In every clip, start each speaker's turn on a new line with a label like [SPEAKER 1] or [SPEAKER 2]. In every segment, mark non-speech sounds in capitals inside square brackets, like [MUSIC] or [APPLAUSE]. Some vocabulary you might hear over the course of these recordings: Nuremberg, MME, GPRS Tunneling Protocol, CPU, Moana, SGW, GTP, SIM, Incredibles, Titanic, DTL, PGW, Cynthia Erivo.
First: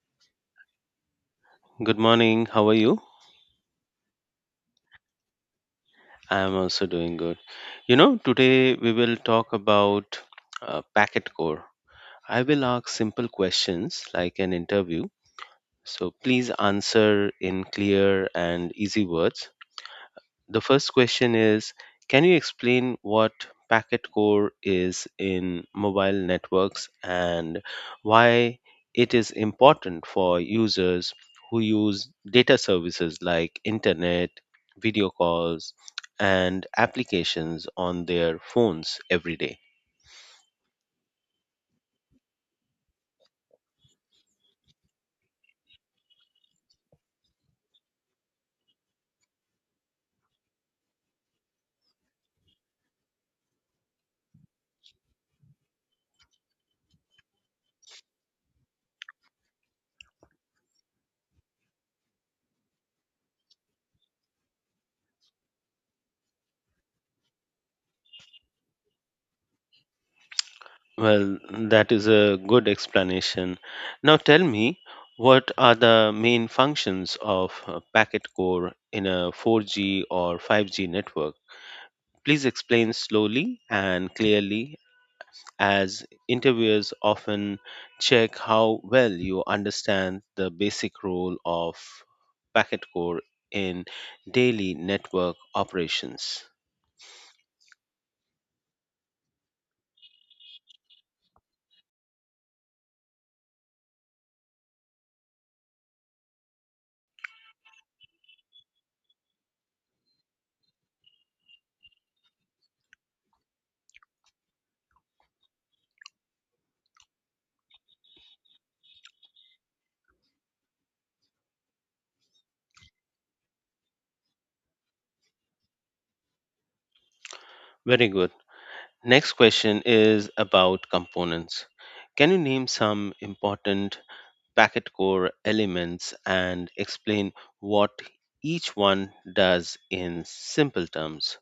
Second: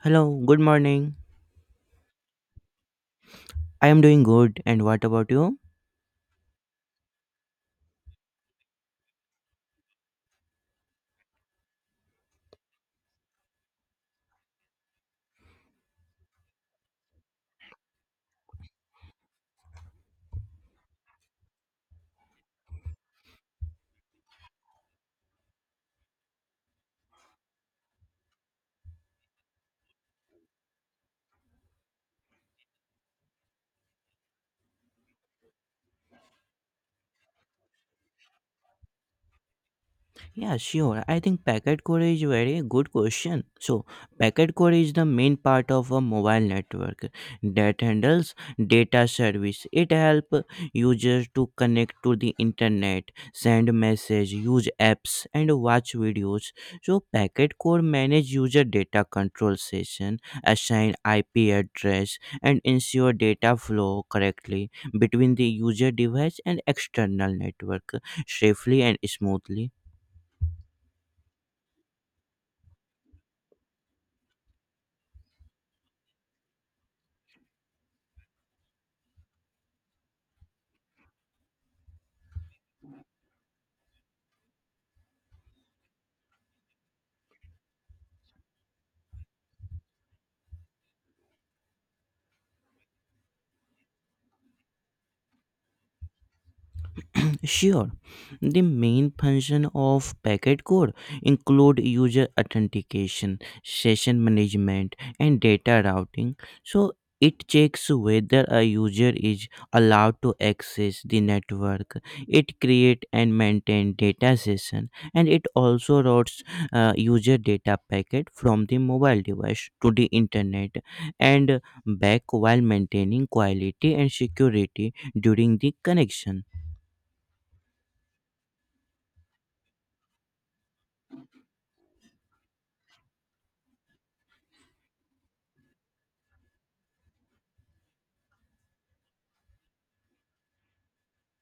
[SPEAKER 1] Hello, good morning.
[SPEAKER 2] Good morning. How are you?
[SPEAKER 1] I am doing good, and what about you?
[SPEAKER 2] I am also doing good. You know, today we will talk about packet core. I will ask simple questions like an interview. So please answer in clear and easy words. The first question is, can you explain what packet core is in mobile networks and why it is important for users who use data services like internet, video calls, and applications on their phones every day?
[SPEAKER 1] Yeah, sure. I think packet core is very good question. So packet core is the main part of a mobile network that handles data service. It help users to connect to the internet, send message, use apps and watch videos. So packet core manage user data control session, assign IP address and ensure data flow correctly between the user device and external network safely and smoothly.
[SPEAKER 2] Well, that is a good explanation. Now tell me, what are the main functions of packet core in a 4G or 5G network? Please explain slowly and clearly, as interviewers often check how well you understand the basic role of packet core in daily network operations.
[SPEAKER 1] Sure, the main function of packet code include user authentication, session management, and data routing. So it checks whether a user is allowed to access the network. It create and maintain data session, and it also routes user data packet from the mobile device to the internet and back while maintaining quality and security during the connection.
[SPEAKER 2] Very good. Next question is about components. Can you name some important packet core elements and explain what each one does in simple terms?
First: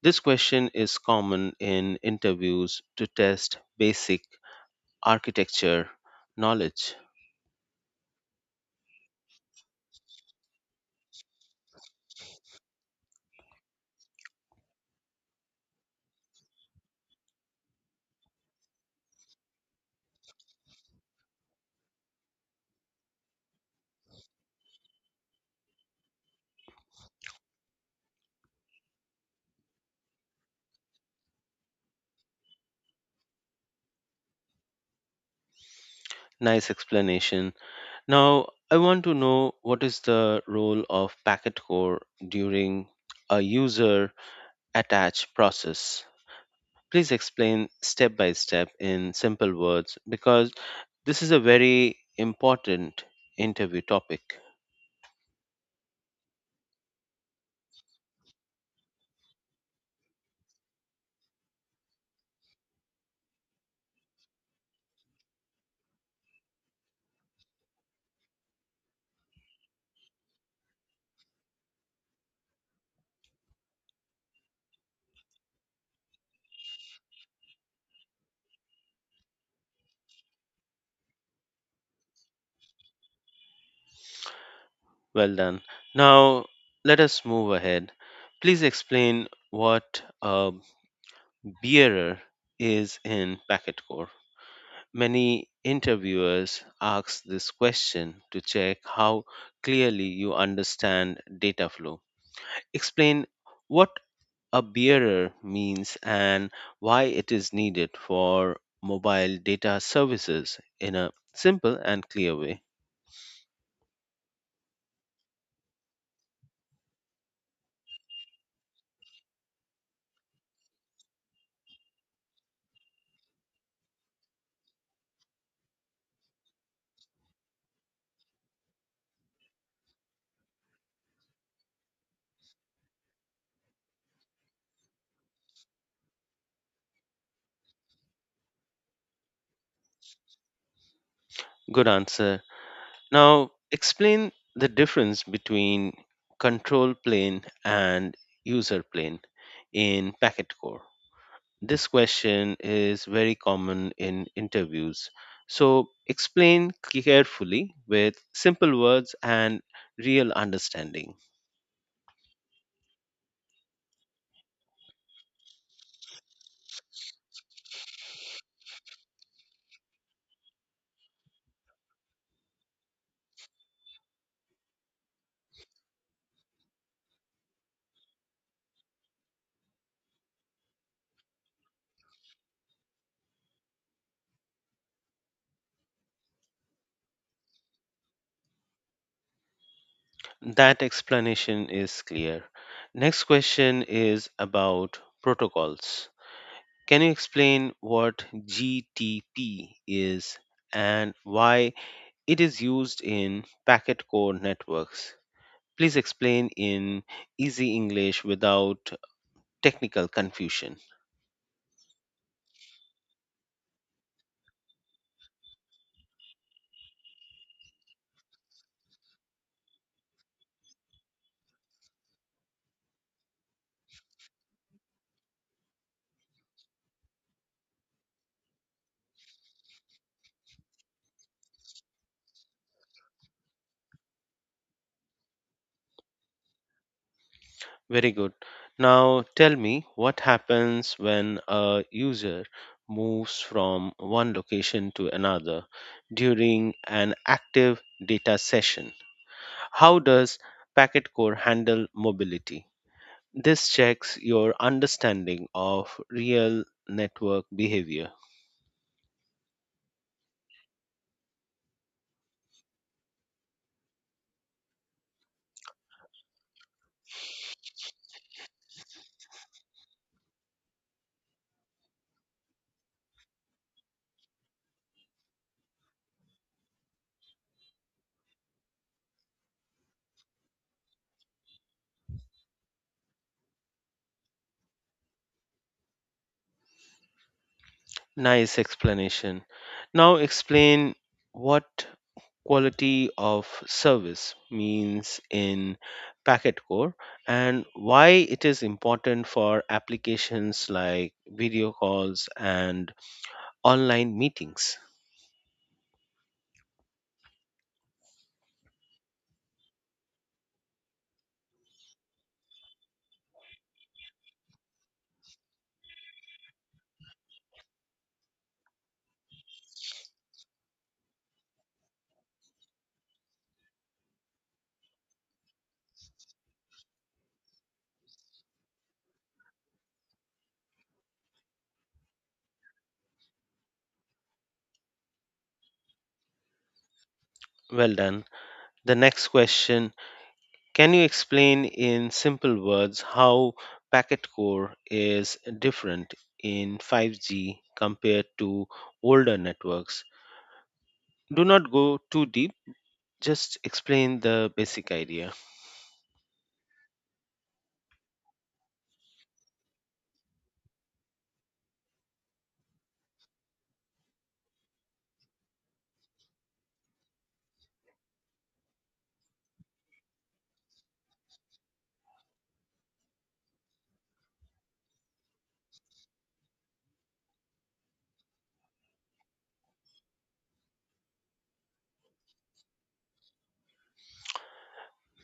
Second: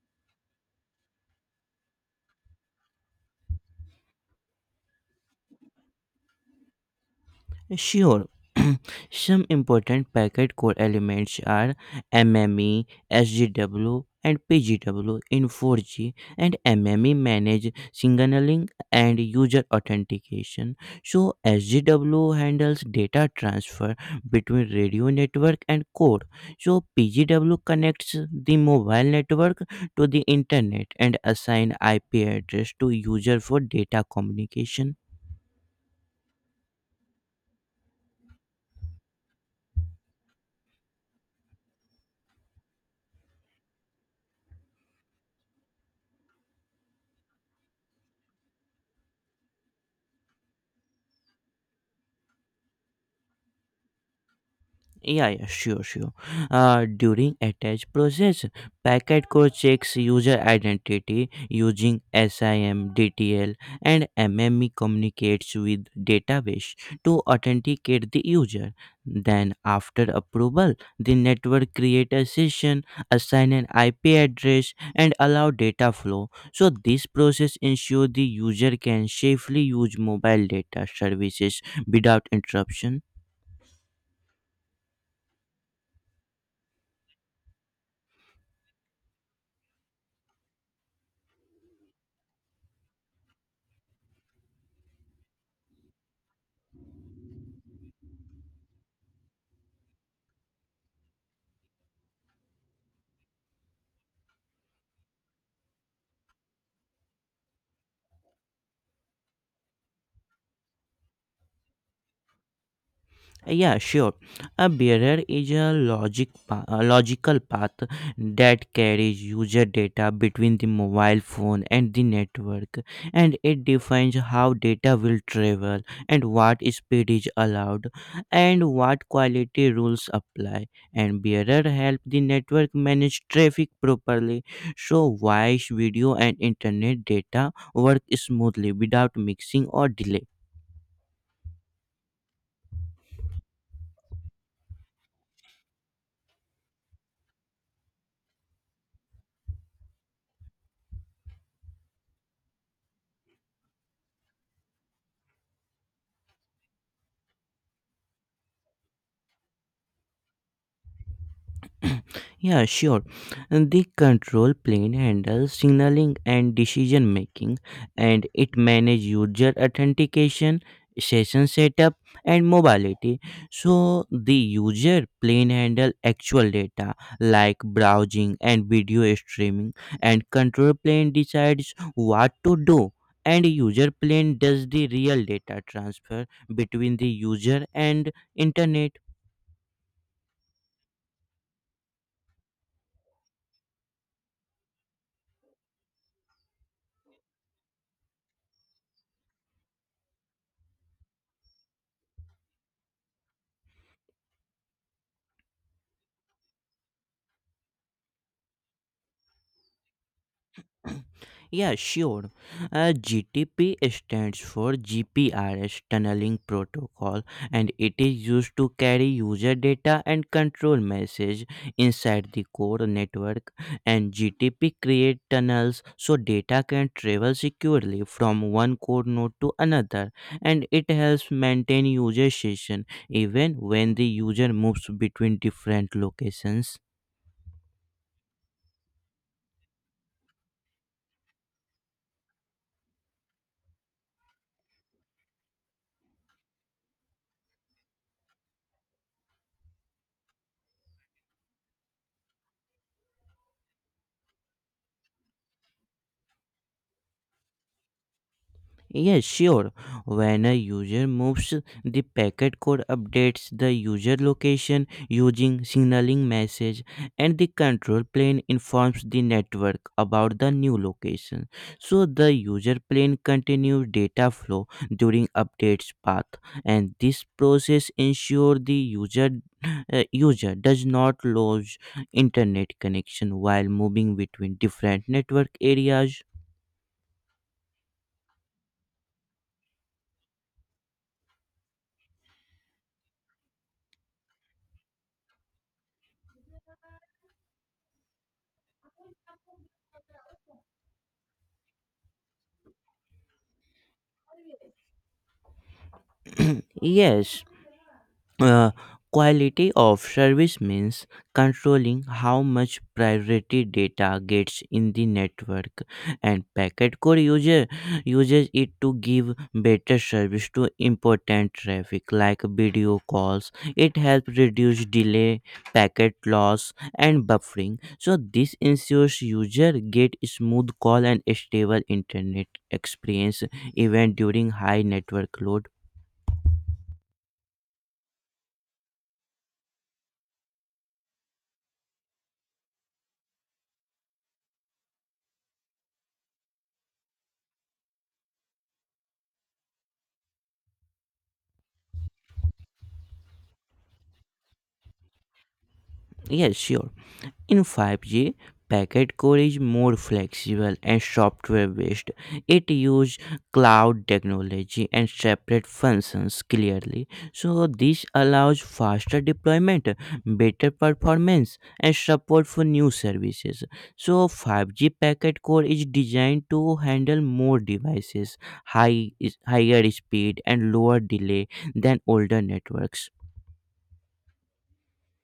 [SPEAKER 2] This question is common in interviews to test basic architecture knowledge.
[SPEAKER 1] Sure. Some important packet core elements are MME, SGW, and PGW in 4G, and MME manage signaling and user authentication. So SGW handles data transfer between radio network and core. So PGW connects the mobile network to the internet and assign IP address to user for data communication.
[SPEAKER 2] Nice explanation. Now, I want to know what is the role of packet core during a user attach process. Please explain step by step in simple words because this is a very important interview topic.
[SPEAKER 1] Yeah, sure. During attach process, packet core checks user identity using SIM, DTL, and MME communicates with database to authenticate the user. Then, after approval, the network create a session, assign an IP address, and allow data flow. So, this process ensure the user can safely use mobile data services without interruption.
[SPEAKER 2] Well done. Now, let us move ahead. Please explain what a bearer is in packet core. Many interviewers ask this question to check how clearly you understand data flow. Explain what a bearer means and why it is needed for mobile data services in a simple and clear way.
[SPEAKER 1] Yeah, sure. A barrier is a a logical path that carries user data between the mobile phone and the network, and it defines how data will travel and what speed is allowed and what quality rules apply. And barrier help the network manage traffic properly, so voice, video, and internet data work smoothly without mixing or delay.
[SPEAKER 2] Good answer. Now, explain the difference between control plane and user plane in packet core. This question is very common in interviews. So explain carefully with simple words and real understanding.
[SPEAKER 1] [CLEARS THROAT] Yeah, sure. And the control plane handles signaling and decision making, and it manages user authentication, session setup, and mobility. So the user plane handle actual data like browsing and video streaming, and control plane decides what to do. And user plane does the real data transfer between the user and internet.
[SPEAKER 2] That explanation is clear. Next question is about protocols. Can you explain what GTP is and why it is used in packet core networks? Please explain in easy English without technical confusion.
[SPEAKER 1] Yeah, sure. gTP stands for GPRS Tunneling Protocol and it is used to carry user data and control message inside the core network, and GTP create tunnels so data can travel securely from one core node to another, and it helps maintain user session even when the user moves between different locations.
[SPEAKER 2] Very good. Now tell me what happens when a user moves from one location to another during an active data session. How does packet core handle mobility? This checks your understanding of real network behavior.
[SPEAKER 1] Yes, sure. When a user moves, the packet code updates the user location using signaling message, and the control plane informs the network about the new location. So the user plane continues data flow during updates path, and this process ensure the user does not lose internet connection while moving between different network areas.
[SPEAKER 2] Nice explanation. Now explain what quality of service means in packet core and why it is important for applications like video calls and online meetings.
[SPEAKER 1] [CLEARS THROAT] Yes. Uh, quality of service means controlling how much priority data gets in the network, and packet core user uses it to give better service to important traffic like video calls. It helps reduce delay, packet loss, and buffering, so this ensures user get smooth call and stable internet experience even during high network load.
[SPEAKER 2] Well done. The next question, can you explain in simple words how packet core is different in 5G compared to older networks? Do not go too deep, just explain the basic idea.
[SPEAKER 1] Yes, sure. In 5G, packet core is more flexible and software based. It uses cloud technology and separate functions clearly. So, this allows faster deployment, better performance, and support for new services. So, 5G packet core is designed to handle more devices, high, higher speed, and lower delay than older networks.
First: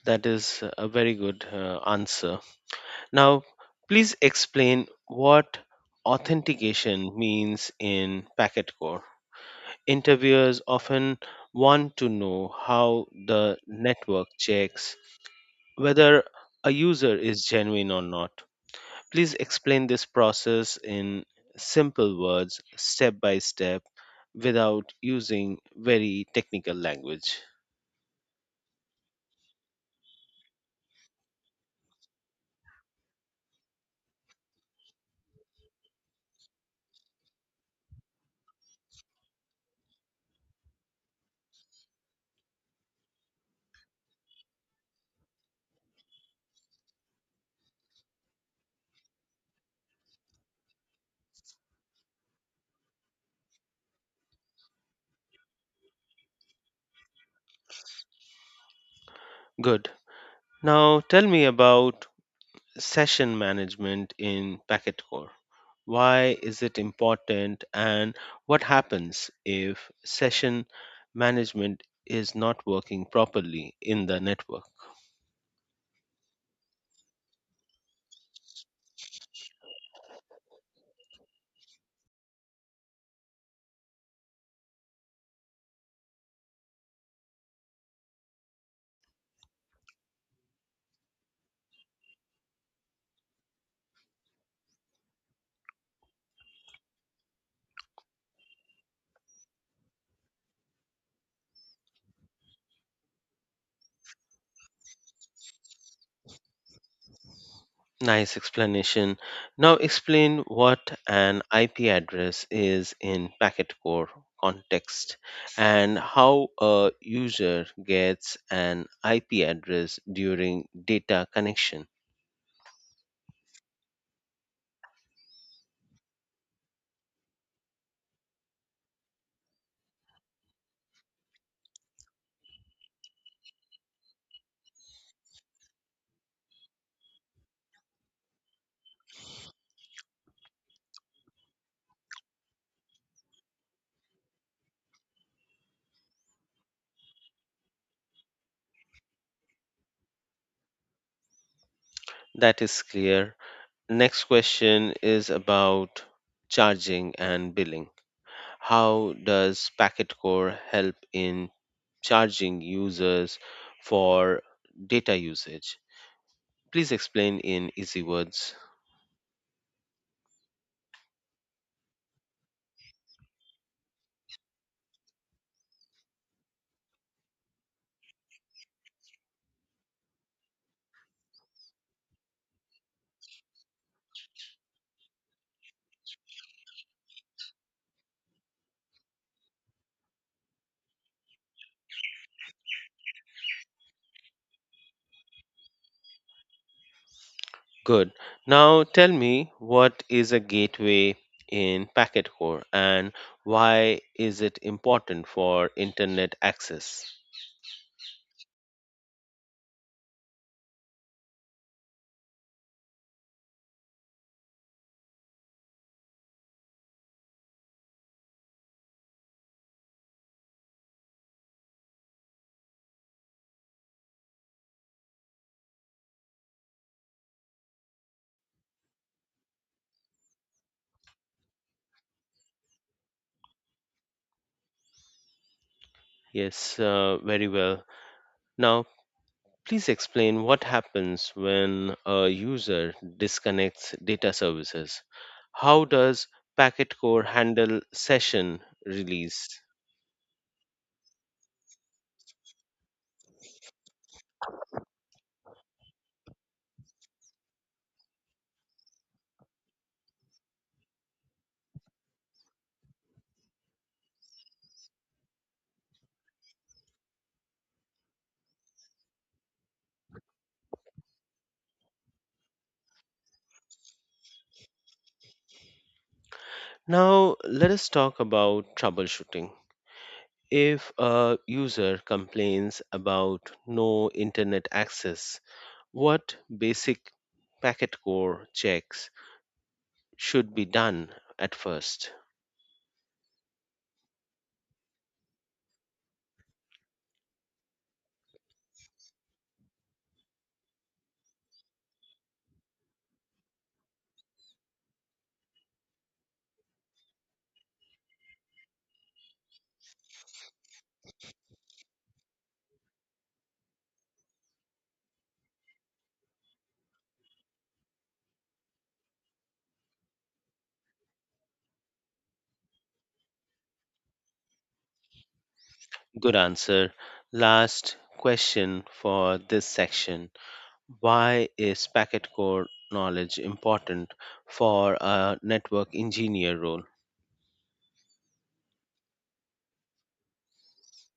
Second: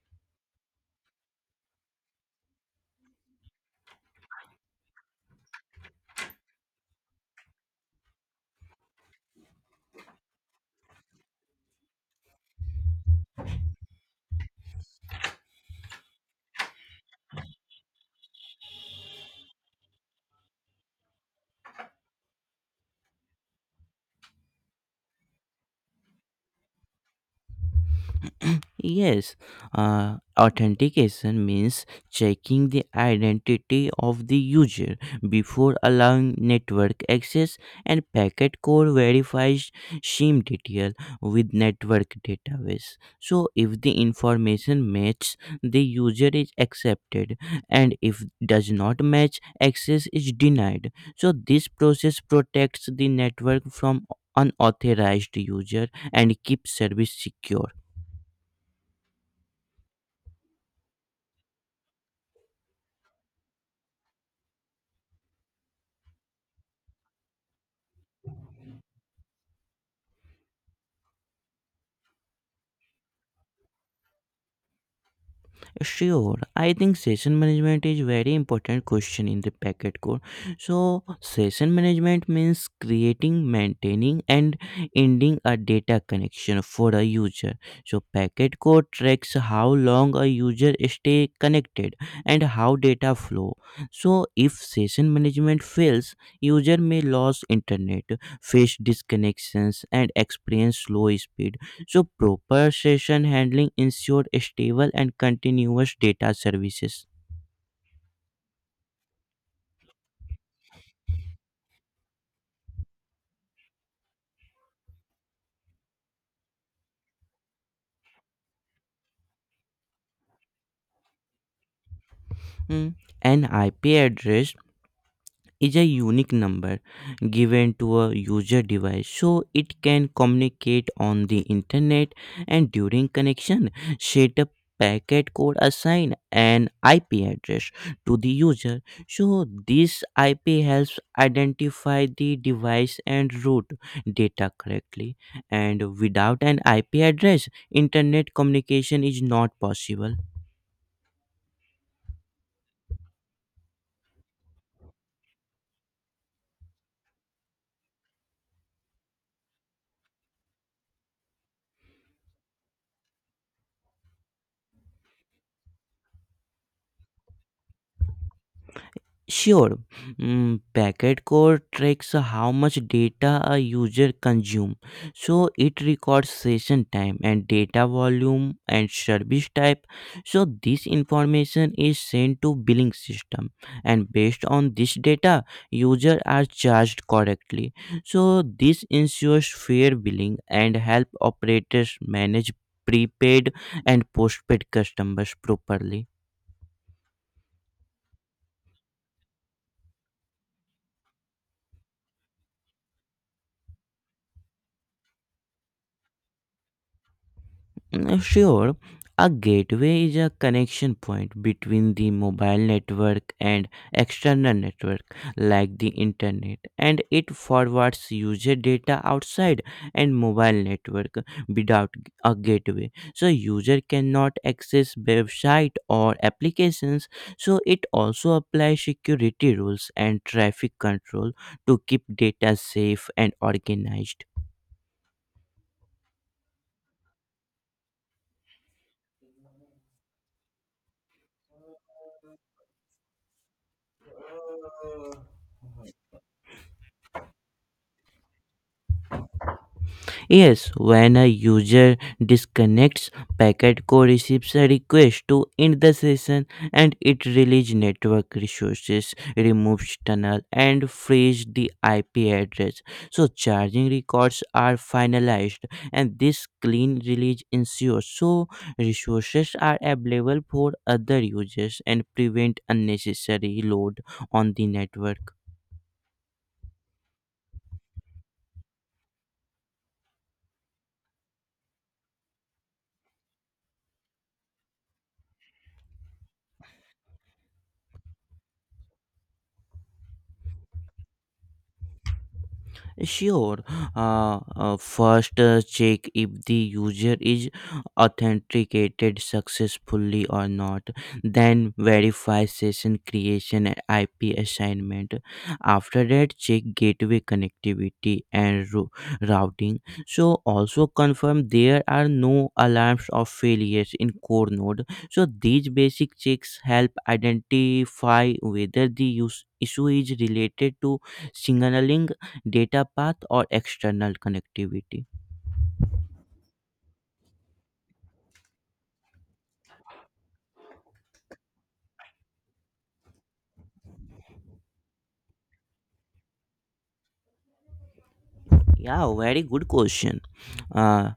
[SPEAKER 2] That is a very good answer. Now, please explain what authentication means in packet core. Interviewers often want to know how the network checks whether a user is genuine or not. Please explain this process in simple words, step by step, without using very technical language.
[SPEAKER 1] Yes, authentication means checking the identity of the user before allowing network access, and packet core verifies SIM detail with network database. So, if the information matches, the user is accepted, and if does not match, access is denied. So, this process protects the network from unauthorized user and keeps service secure.
[SPEAKER 2] Good. Now tell me about session management in Packetcore. Why is it important and what happens if session management is not working properly in the network?
[SPEAKER 1] Sure, I think session management is very important question in the packet core. So session management means creating, maintaining, and ending a data connection for a user. So packet core tracks how long a user stay connected and how data flow. So if session management fails, user may lose internet, face disconnections, and experience slow speed. So proper session handling ensure stable and continuous data services.
[SPEAKER 2] Nice explanation. Now explain what an IP address is in Packetcore context and how a user gets an IP address during data connection.
[SPEAKER 1] Mm, an IP address is a unique number given to a user device so it can communicate on the internet, and during connection setup packet code assign an IP address to the user, so this IP helps identify the device and route data correctly, and without an IP address internet communication is not possible.
[SPEAKER 2] That is clear. Next question is about charging and billing. How does packet core help in charging users for data usage? Please explain in easy words.
[SPEAKER 1] Sure. Mm, packet code tracks how much data a user consumes. So it records session time and data volume and service type. So this information is sent to billing system, and based on this data user are charged correctly. So this ensures fair billing and help operators manage prepaid and postpaid customers properly.
[SPEAKER 2] Good. Now tell me, what is a gateway in packet core and why is it important for internet access?
[SPEAKER 1] Sure a gateway is a connection point between the mobile network and external network like the internet, and it forwards user data outside and mobile network. Without a gateway, so user cannot access website or applications. So it also applies security rules and traffic control to keep data safe and organized.
[SPEAKER 2] Yes, very well. Now please explain what happens when a user disconnects data services. How does packet core handle session release?
[SPEAKER 1] Yes, when a user disconnects, packet core receives a request to end the session, and it releases network resources, removes tunnel, and frees the IP address. So charging records are finalized, and this clean release ensures so resources are available for other users and prevent unnecessary load on the network.
[SPEAKER 2] Now, let us talk about troubleshooting. If a user complains about no internet access, what basic packet core checks should be done at first?
[SPEAKER 1] Sure. First, check if the user is authenticated successfully or not. Then, verify session creation and IP assignment. After that, check gateway connectivity and routing. So, also confirm there are no alarms or failures in core node. So, these basic checks help identify whether the use issue is related to signaling, data path or external connectivity.
[SPEAKER 2] Good answer. Last question for this section. Why is packet core knowledge important for a network engineer role?
[SPEAKER 1] Yeah, very good question. Uh,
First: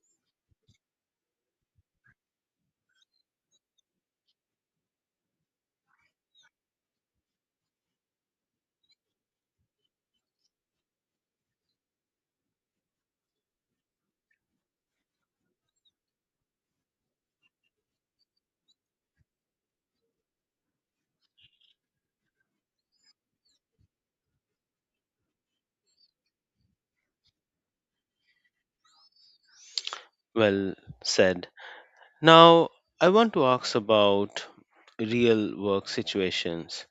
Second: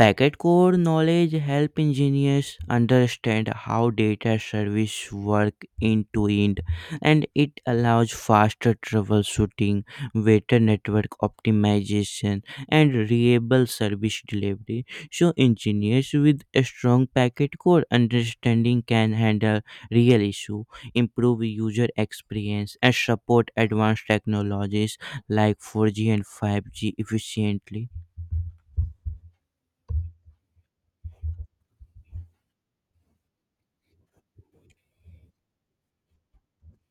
[SPEAKER 1] packet core knowledge help engineers understand how data service work end to end, and it allows faster troubleshooting, better network optimization, and reliable service delivery. So, engineers with a strong packet core understanding can handle real issue, improve user experience, and support advanced technologies like 4G and 5G efficiently.
[SPEAKER 2] Well said. Now, I want to ask about real work situations.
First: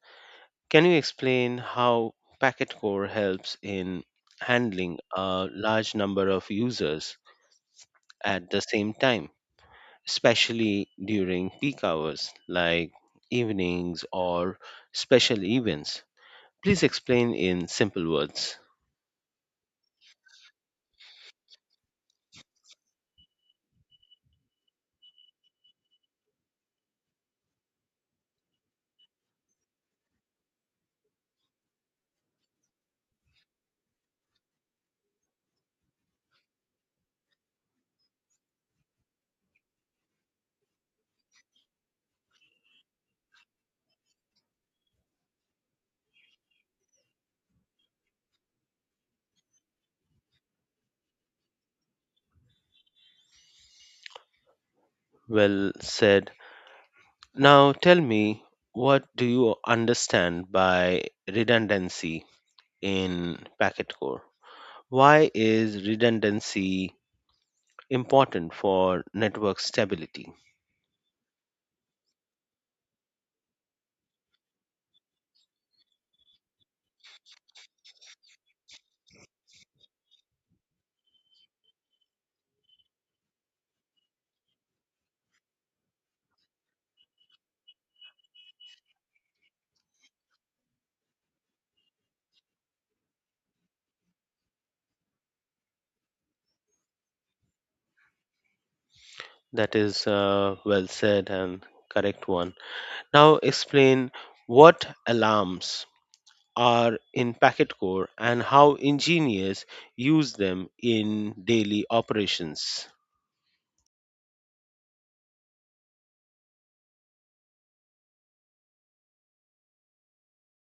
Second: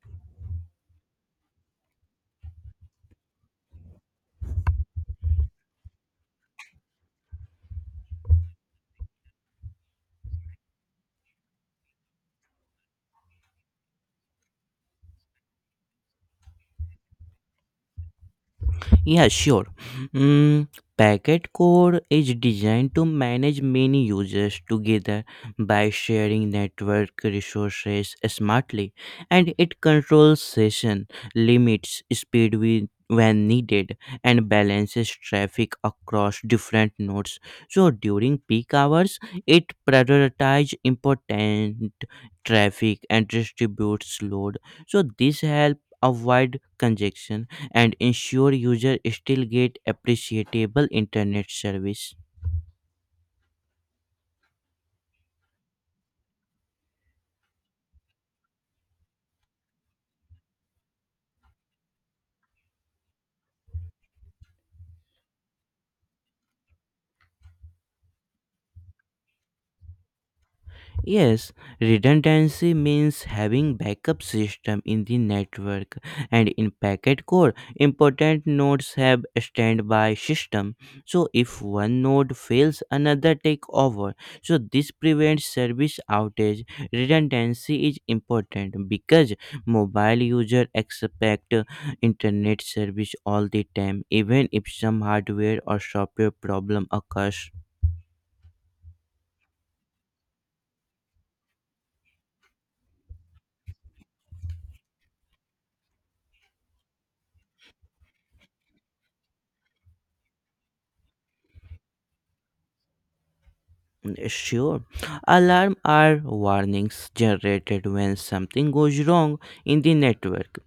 [SPEAKER 2] Can you explain how packet core helps in handling a large number of users at the same time, especially during peak hours like evenings or special events? Please explain in simple words.
[SPEAKER 1] Yeah, sure. Mm, packet core is designed to manage many users together by sharing network resources smartly, and it controls session limits, speed with when needed and balances traffic across different nodes, so during peak hours it prioritizes important traffic and distributes load, so this helps avoid congestion and ensure users still get appreciable internet service.
[SPEAKER 2] Well said. Now tell me, what do you understand by redundancy in packet core? Why is redundancy important for network stability?
[SPEAKER 1] Yes, redundancy means having backup system in the network, and in packet core important nodes have standby system. So if one node fails another take over. So this prevents service outage. Redundancy is important because mobile user expect internet service all the time even if some hardware or software problem occurs.
[SPEAKER 2] That is well said and correct one. Now explain what alarms are in packet core and how engineers use them in daily operations.
[SPEAKER 1] Sure. Alarm are warnings generated when something goes wrong in the network,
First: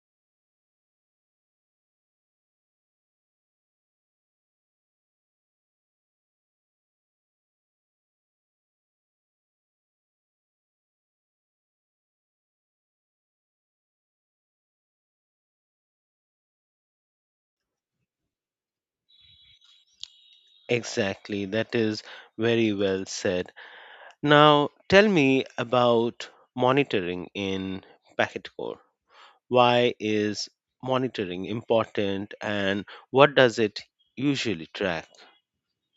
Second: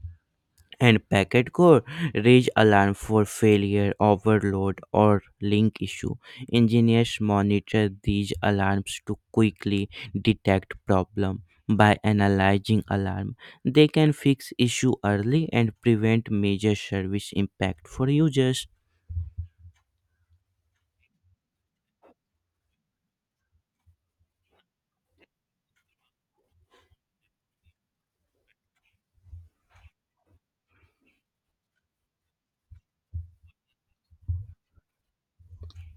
[SPEAKER 1] and packet core raise alarm for failure, overload, or link issue. Engineers monitor these alarms to quickly detect problem. By analyzing alarm, they can fix issue early and prevent major service impact for users.
[SPEAKER 2] Exactly, that is very well said. Now, tell me about monitoring in packet core. Why is monitoring important and what does it usually track?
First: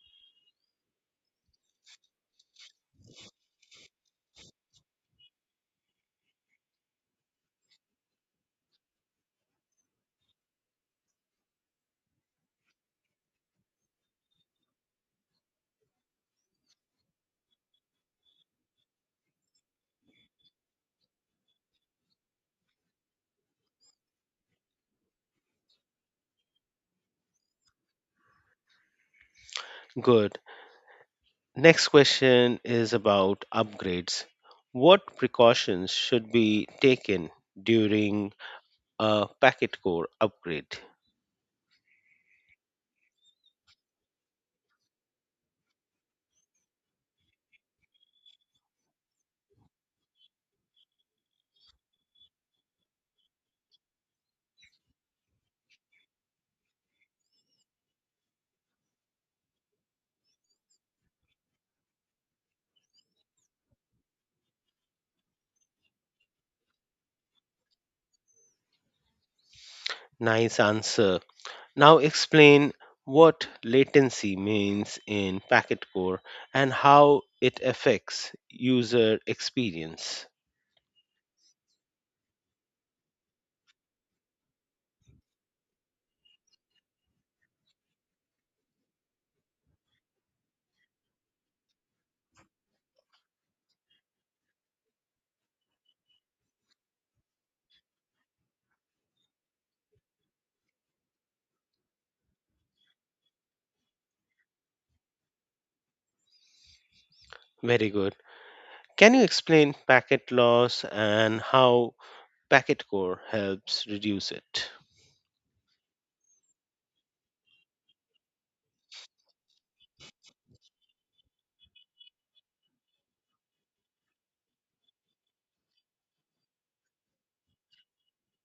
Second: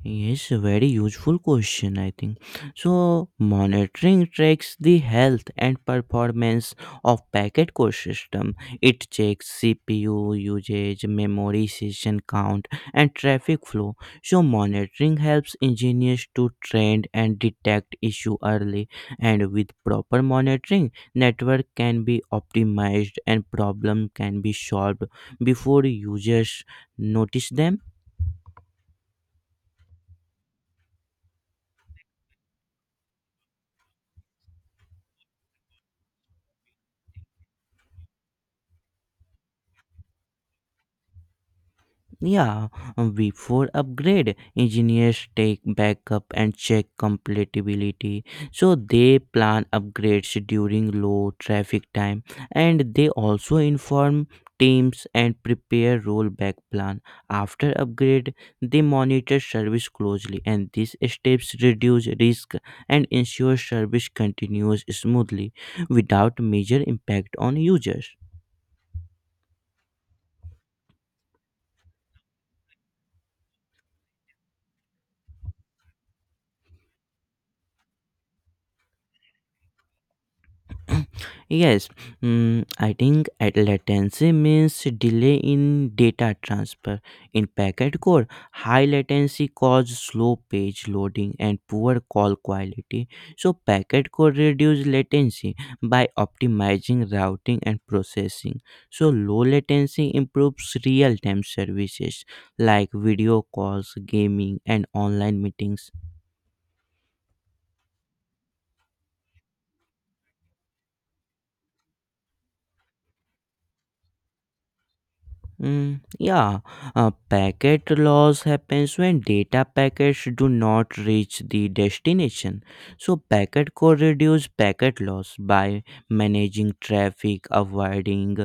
[SPEAKER 1] Yes, a very useful question, I think. So, monitoring tracks the health and performance of packet core system. It checks CPU usage, memory session count, and traffic flow. So, monitoring helps engineers to trend and detect issue early. And with proper monitoring, network can be optimized and problem can be solved before users notice them.
[SPEAKER 2] Good. Next question is about upgrades. What precautions should be taken during a packet core upgrade?
[SPEAKER 1] Yeah, Before upgrade, engineers take backup and check compatibility. So they plan upgrades during low traffic time, and they also inform teams and prepare rollback plan. After upgrade, they monitor service closely, and these steps reduce risk and ensure service continues smoothly without major impact on users.
[SPEAKER 2] Nice answer. Now explain what latency means in packet core and how it affects user experience.
[SPEAKER 1] [CLEARS THROAT] Yes, I think at latency means delay in data transfer. In packet core, high latency causes slow page loading and poor call quality. So packet core reduce latency by optimizing routing and processing. So low latency improves real-time services like video calls, gaming, and online meetings.
[SPEAKER 2] Very good. Can you explain packet loss and how packet core helps reduce it?
[SPEAKER 1] Mm, yeah, packet loss happens when data packets do not reach the destination. So, packet core reduce packet loss by managing traffic, avoiding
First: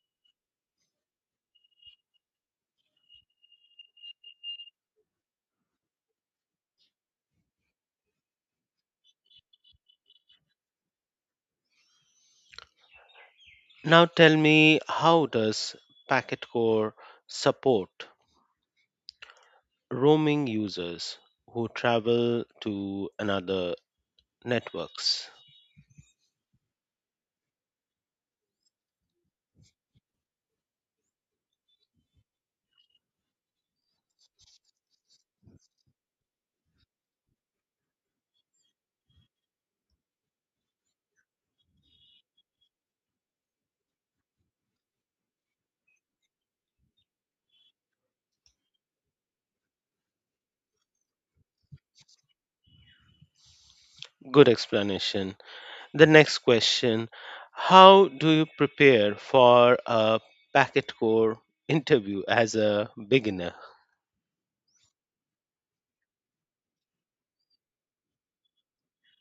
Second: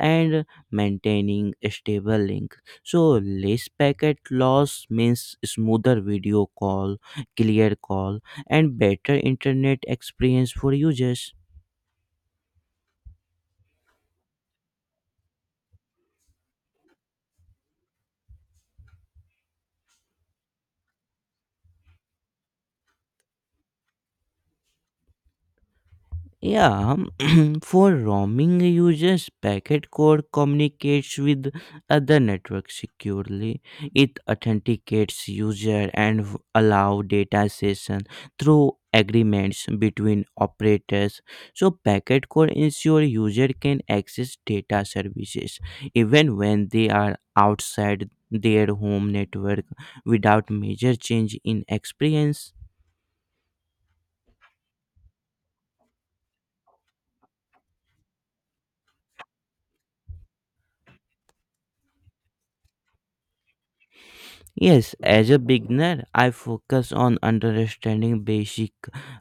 [SPEAKER 1] and maintaining a stable link. So, less packet loss means smoother video call, clear call, and better internet experience for users.
[SPEAKER 2] Now tell me, how does packet core support roaming users who travel to another networks?
[SPEAKER 1] Yeah, [CLEARS THROAT] for roaming users, packet core communicates with other networks securely. It authenticates user and allow data session through agreements between operators. So packet core ensure user can access data services even when they are outside their home network without major change in experience.
[SPEAKER 2] Good explanation. The next question, how do you prepare for a packet core interview as a beginner?
[SPEAKER 1] Yes, as a beginner, I focus on understanding basic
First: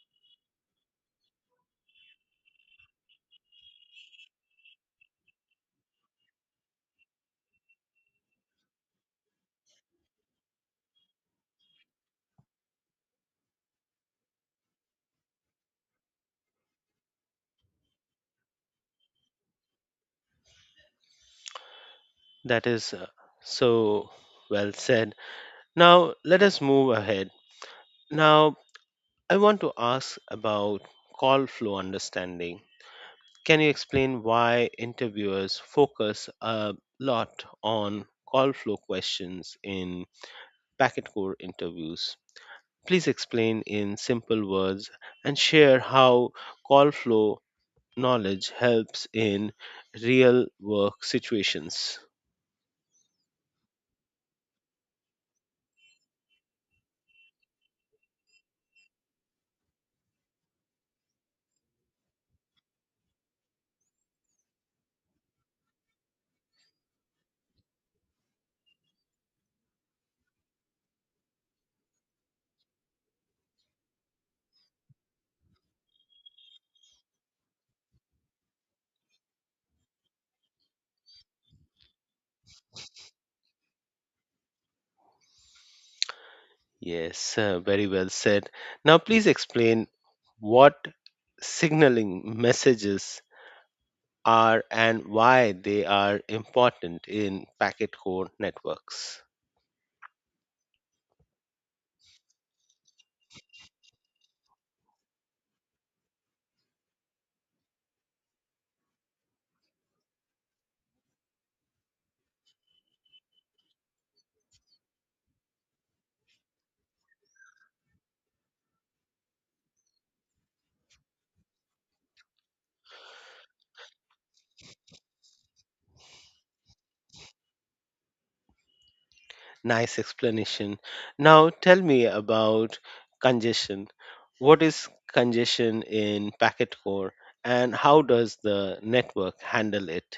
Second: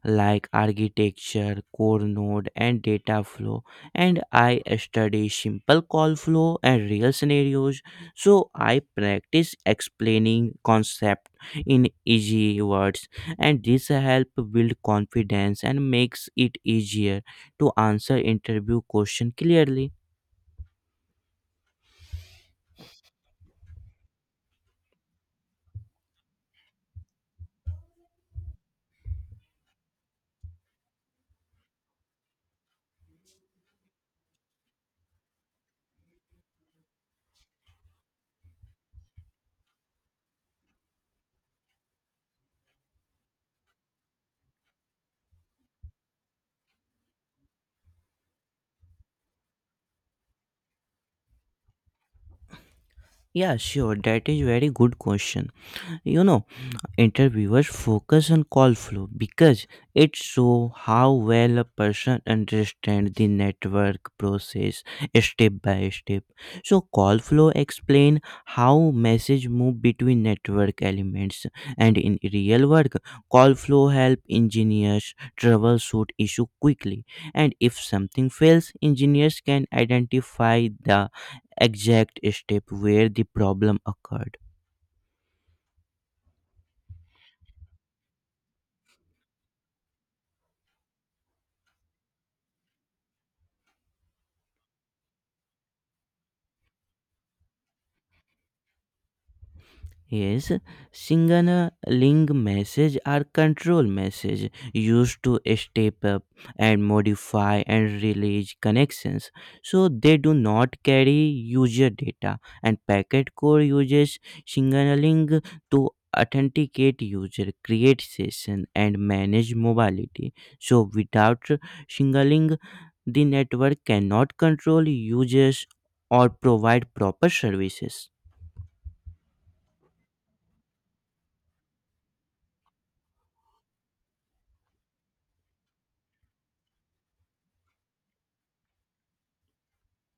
[SPEAKER 1] like architecture, core node, and data flow, and I study simple call flow and real scenarios. So I practice explaining concept in easy words, and this help build confidence and makes it easier to answer interview question clearly.
[SPEAKER 2] That is so well said. Now, let us move ahead. Now, I want to ask about call flow understanding. Can you explain why interviewers focus a lot on call flow questions in packet core interviews? Please explain in simple words and share how call flow knowledge helps in real work situations.
[SPEAKER 1] Yeah, sure, that is very good question. You know interviewers focus on call flow because it shows how well a person understands the network process step by step. So call flow explain how message move between network elements, and in real work call flow help engineers troubleshoot issue quickly, and if something fails engineers can identify the exact step where the problem occurred.
[SPEAKER 2] Yes, very well said. Now, please explain what signaling messages are and why they are important in packet core networks.
[SPEAKER 1] Yes, Singana Ling message are control message used to step up and modify and release connections. So they do not carry user data, and packet core uses signaling to authenticate user, create session and manage mobility. So without signaling the network cannot control users or provide proper services.
[SPEAKER 2] Nice explanation. Now tell me about congestion. What is congestion in packet core and how does the network handle it?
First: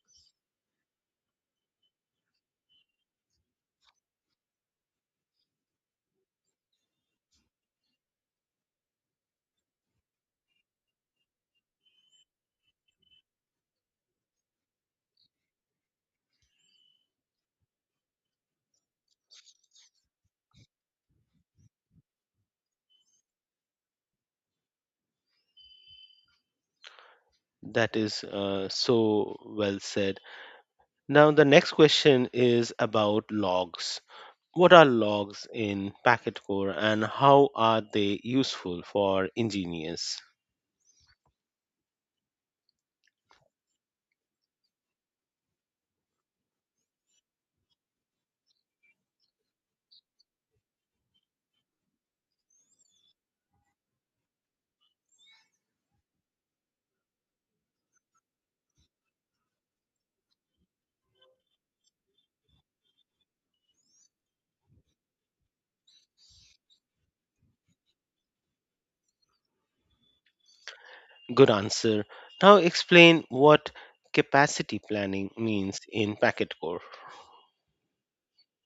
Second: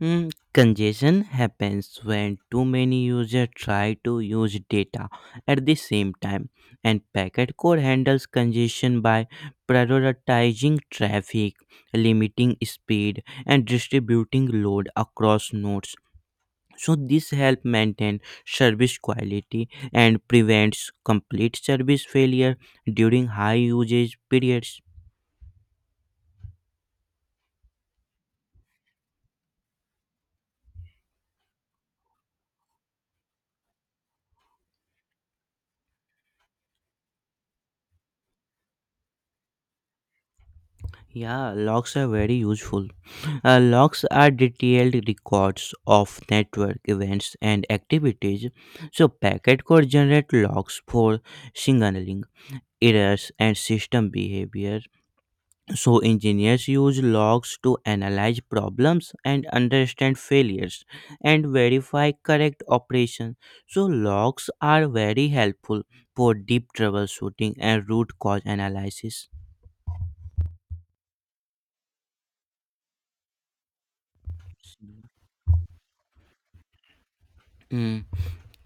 [SPEAKER 1] Congestion happens when too many users try to use data at the same time, and Packet Core handles congestion by prioritizing traffic, limiting speed, and distributing load across nodes. So this helps maintain service quality and prevents complete service failure during high usage periods.
[SPEAKER 2] That is so well said. Now the next question is about logs. What are logs in packet core and how are they useful for engineers?
[SPEAKER 1] Yeah, logs are very useful. Logs are detailed records of network events and activities, so packet could generate logs for signaling, errors, and system behavior. So engineers use logs to analyze problems and understand failures and verify correct operation. So logs are very helpful for deep troubleshooting and root cause analysis.
[SPEAKER 2] Good answer. Now explain what capacity planning means in packet core.
[SPEAKER 1] Mm.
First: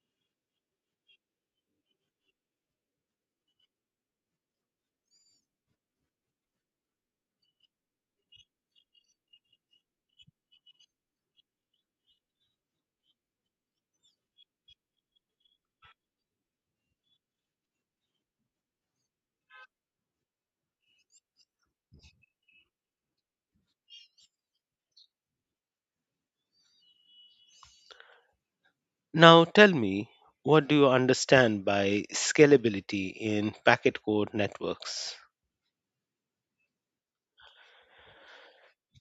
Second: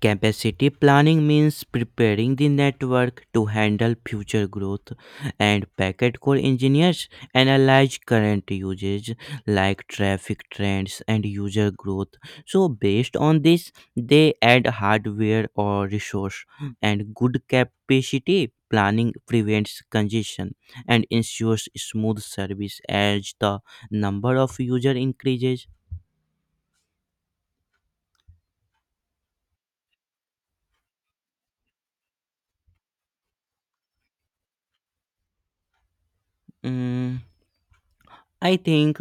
[SPEAKER 1] Capacity planning means preparing the network to handle future growth, and packet core engineers analyze current usage like traffic trends and user growth. So, based on this, they add hardware or resource, and good capacity planning prevents congestion and ensures smooth service as the number of user increases.
[SPEAKER 2] Now tell me, what do you understand by scalability in packet core networks?
[SPEAKER 1] Mm, I think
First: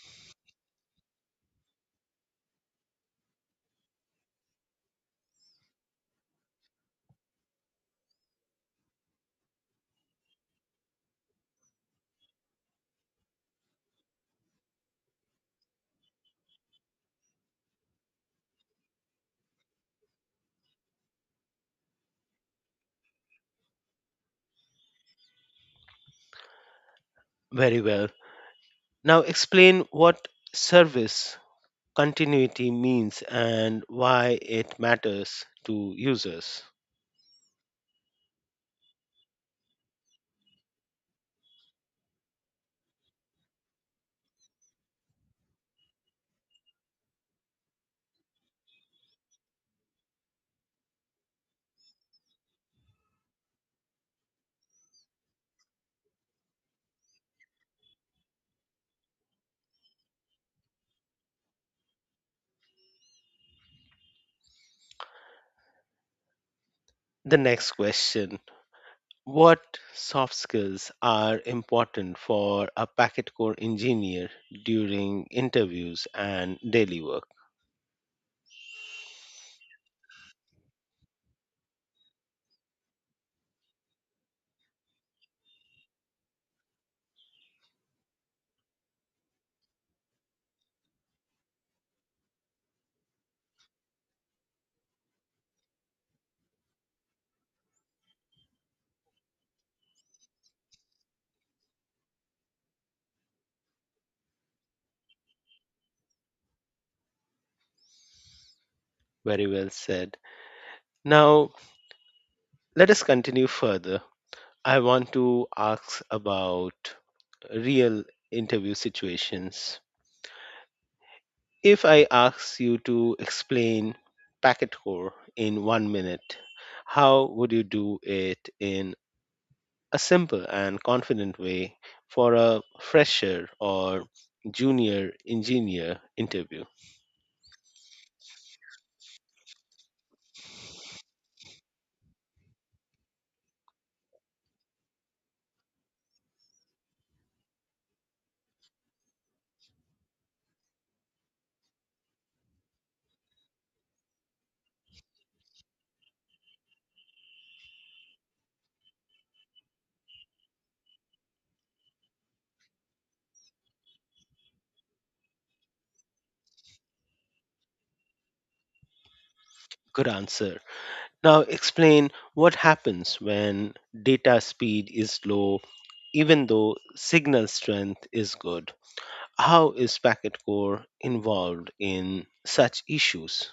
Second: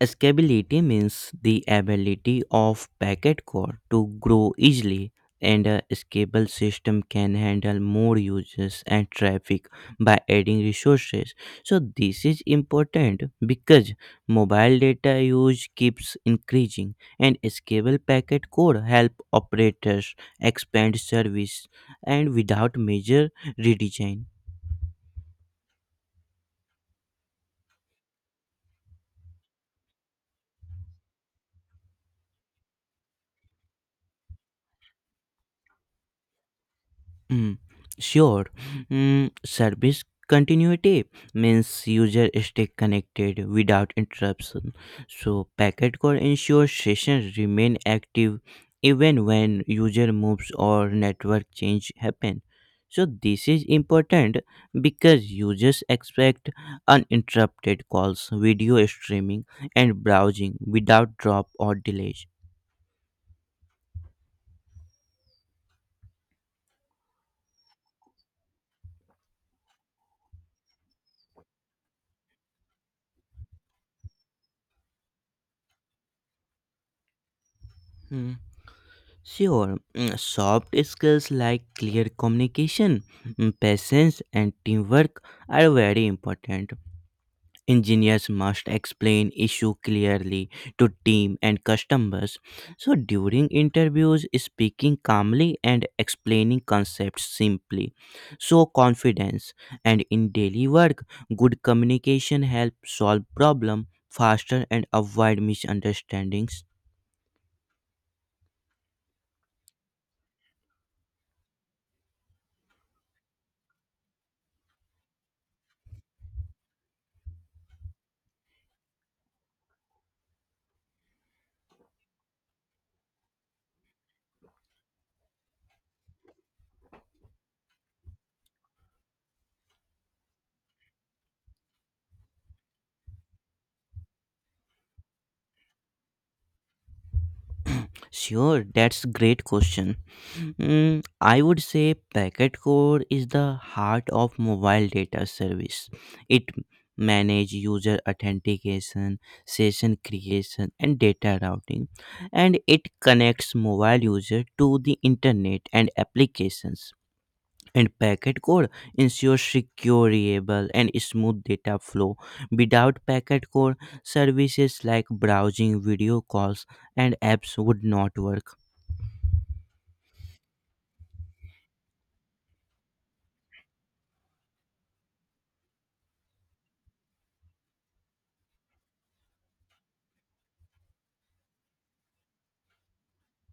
[SPEAKER 1] scalability means the ability of packet core to grow easily, and a scalable system can handle more users and traffic by adding resources. So, this is important because mobile data use keeps increasing, and scalable packet core help operators expand service and without major redesign.
[SPEAKER 2] Very well. Now explain what service continuity means and why it matters to users.
[SPEAKER 1] Mm, sure. Service continuity means user stay connected without interruption. So packet core ensures sessions remain active even when user moves or network change happen. So this is important because users expect uninterrupted calls, video streaming, and browsing without drop or delays.
[SPEAKER 2] The next question, what soft skills are important for a packet core engineer during interviews and daily work?
[SPEAKER 1] Sure, soft skills like clear communication, patience, and teamwork are very important. Engineers must explain issue clearly to team and customers. So during interviews, speaking calmly and explaining concepts simply. So confidence, and in daily work, good communication helps solve problem faster and avoid misunderstandings.
[SPEAKER 2] Very well said. Now, let us continue further. I want to ask about real interview situations. If I ask you to explain packet core in 1 minute, how would you do it in a simple and confident way for a fresher or junior engineer interview?
[SPEAKER 1] Sure, that's great question. I would say packet core is the heart of mobile data service. It manage user authentication, session creation and data routing, and it connects mobile user to the internet and applications. And packet core ensures secure, reliable, and smooth data flow. Without packet core, services like browsing, video calls, and apps would not work.
[SPEAKER 2] Good answer. Now explain what happens when data speed is low, even though signal strength is good. How is packet core involved in such issues?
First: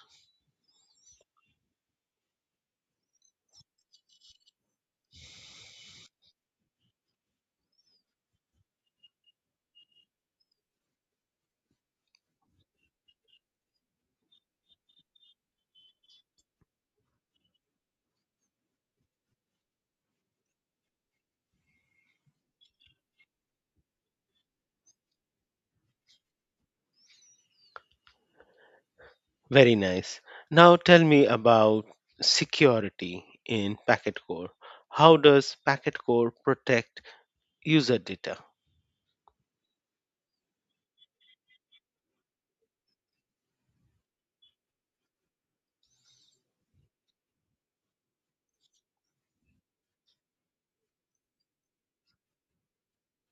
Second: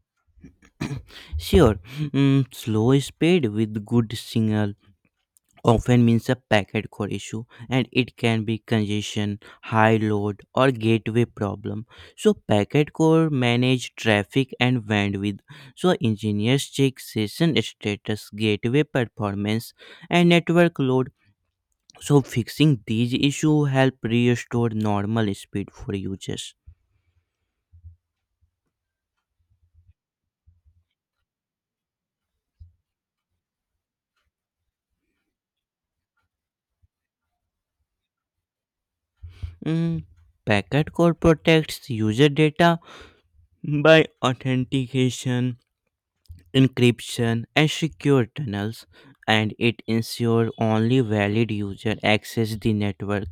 [SPEAKER 1] Sure, slow speed with good signal often means a packet core issue, and it can be congestion, high load or gateway problem. So packet core manage traffic and bandwidth. So engineers check session status, gateway performance and network load. So fixing these issues help restore normal speed for users.
[SPEAKER 2] Very nice. Now tell me about security in packet core. How does packet core protect user data?
[SPEAKER 1] Mm, Packet core protects user data by authentication, encryption, and secure tunnels, and it ensures only valid user access the network.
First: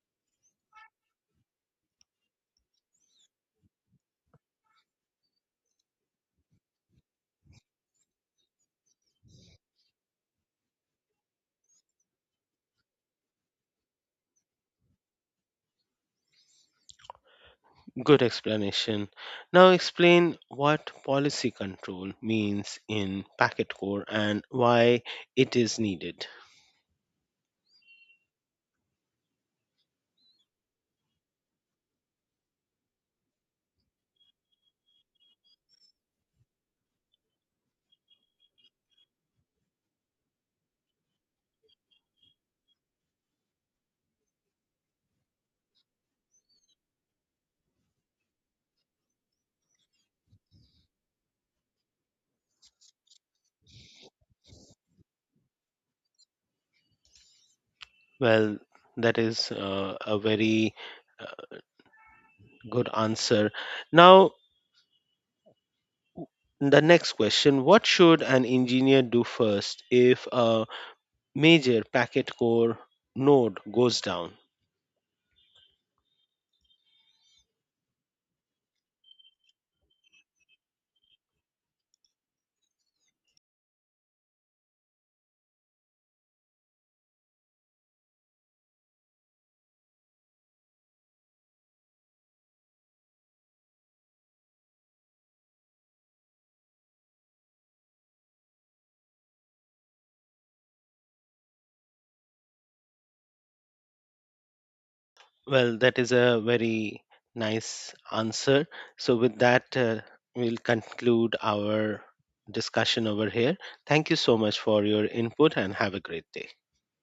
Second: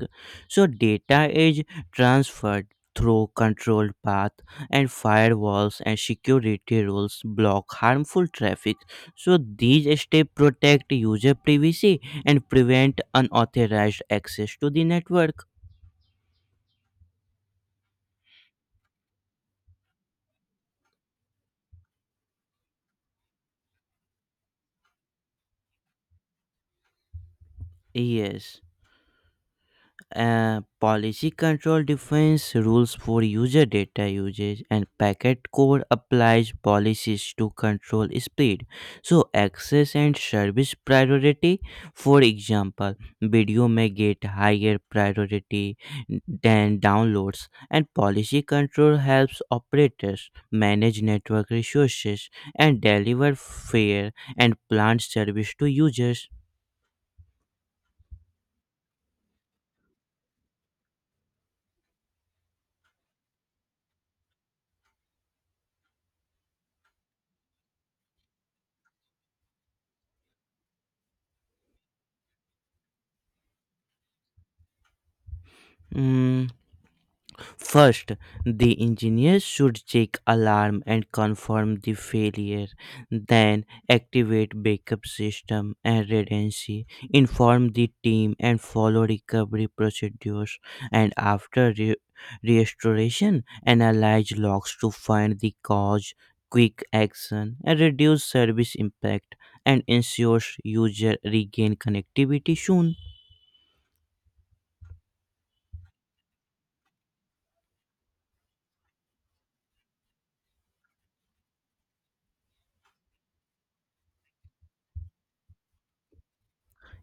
[SPEAKER 1] So data is transferred through controlled path, and firewalls and security rules block harmful traffic, so these steps protect user privacy and prevent unauthorized access to the network.
[SPEAKER 2] Good explanation. Now explain what policy control means in packet core and why it is needed.
[SPEAKER 1] Yes. Policy control defines rules for user data usage, and packet code applies policies to control speed, so access and service priority. For example, video may get higher priority than downloads, and policy control helps operators manage network resources and deliver fair and planned service to users.
[SPEAKER 2] Well, that is a very uh, good answer. Now the next question, what should an engineer do first if a major packet core node goes down?
[SPEAKER 1] Mm, First, the engineer should check alarm and confirm the failure, then activate backup system and redundancy, inform the team and follow recovery procedures, and after restoration, analyze logs to find the cause, quick action, and reduce service impact, and ensures user regain connectivity soon.
[SPEAKER 2] Well, that is a very nice answer. So, with that, we'll conclude our discussion over here. Thank you so much for your input and have a great day.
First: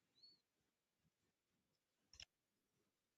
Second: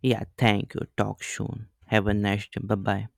[SPEAKER 1] Yeah, thank you. Talk soon. Have a nice day. Bye bye.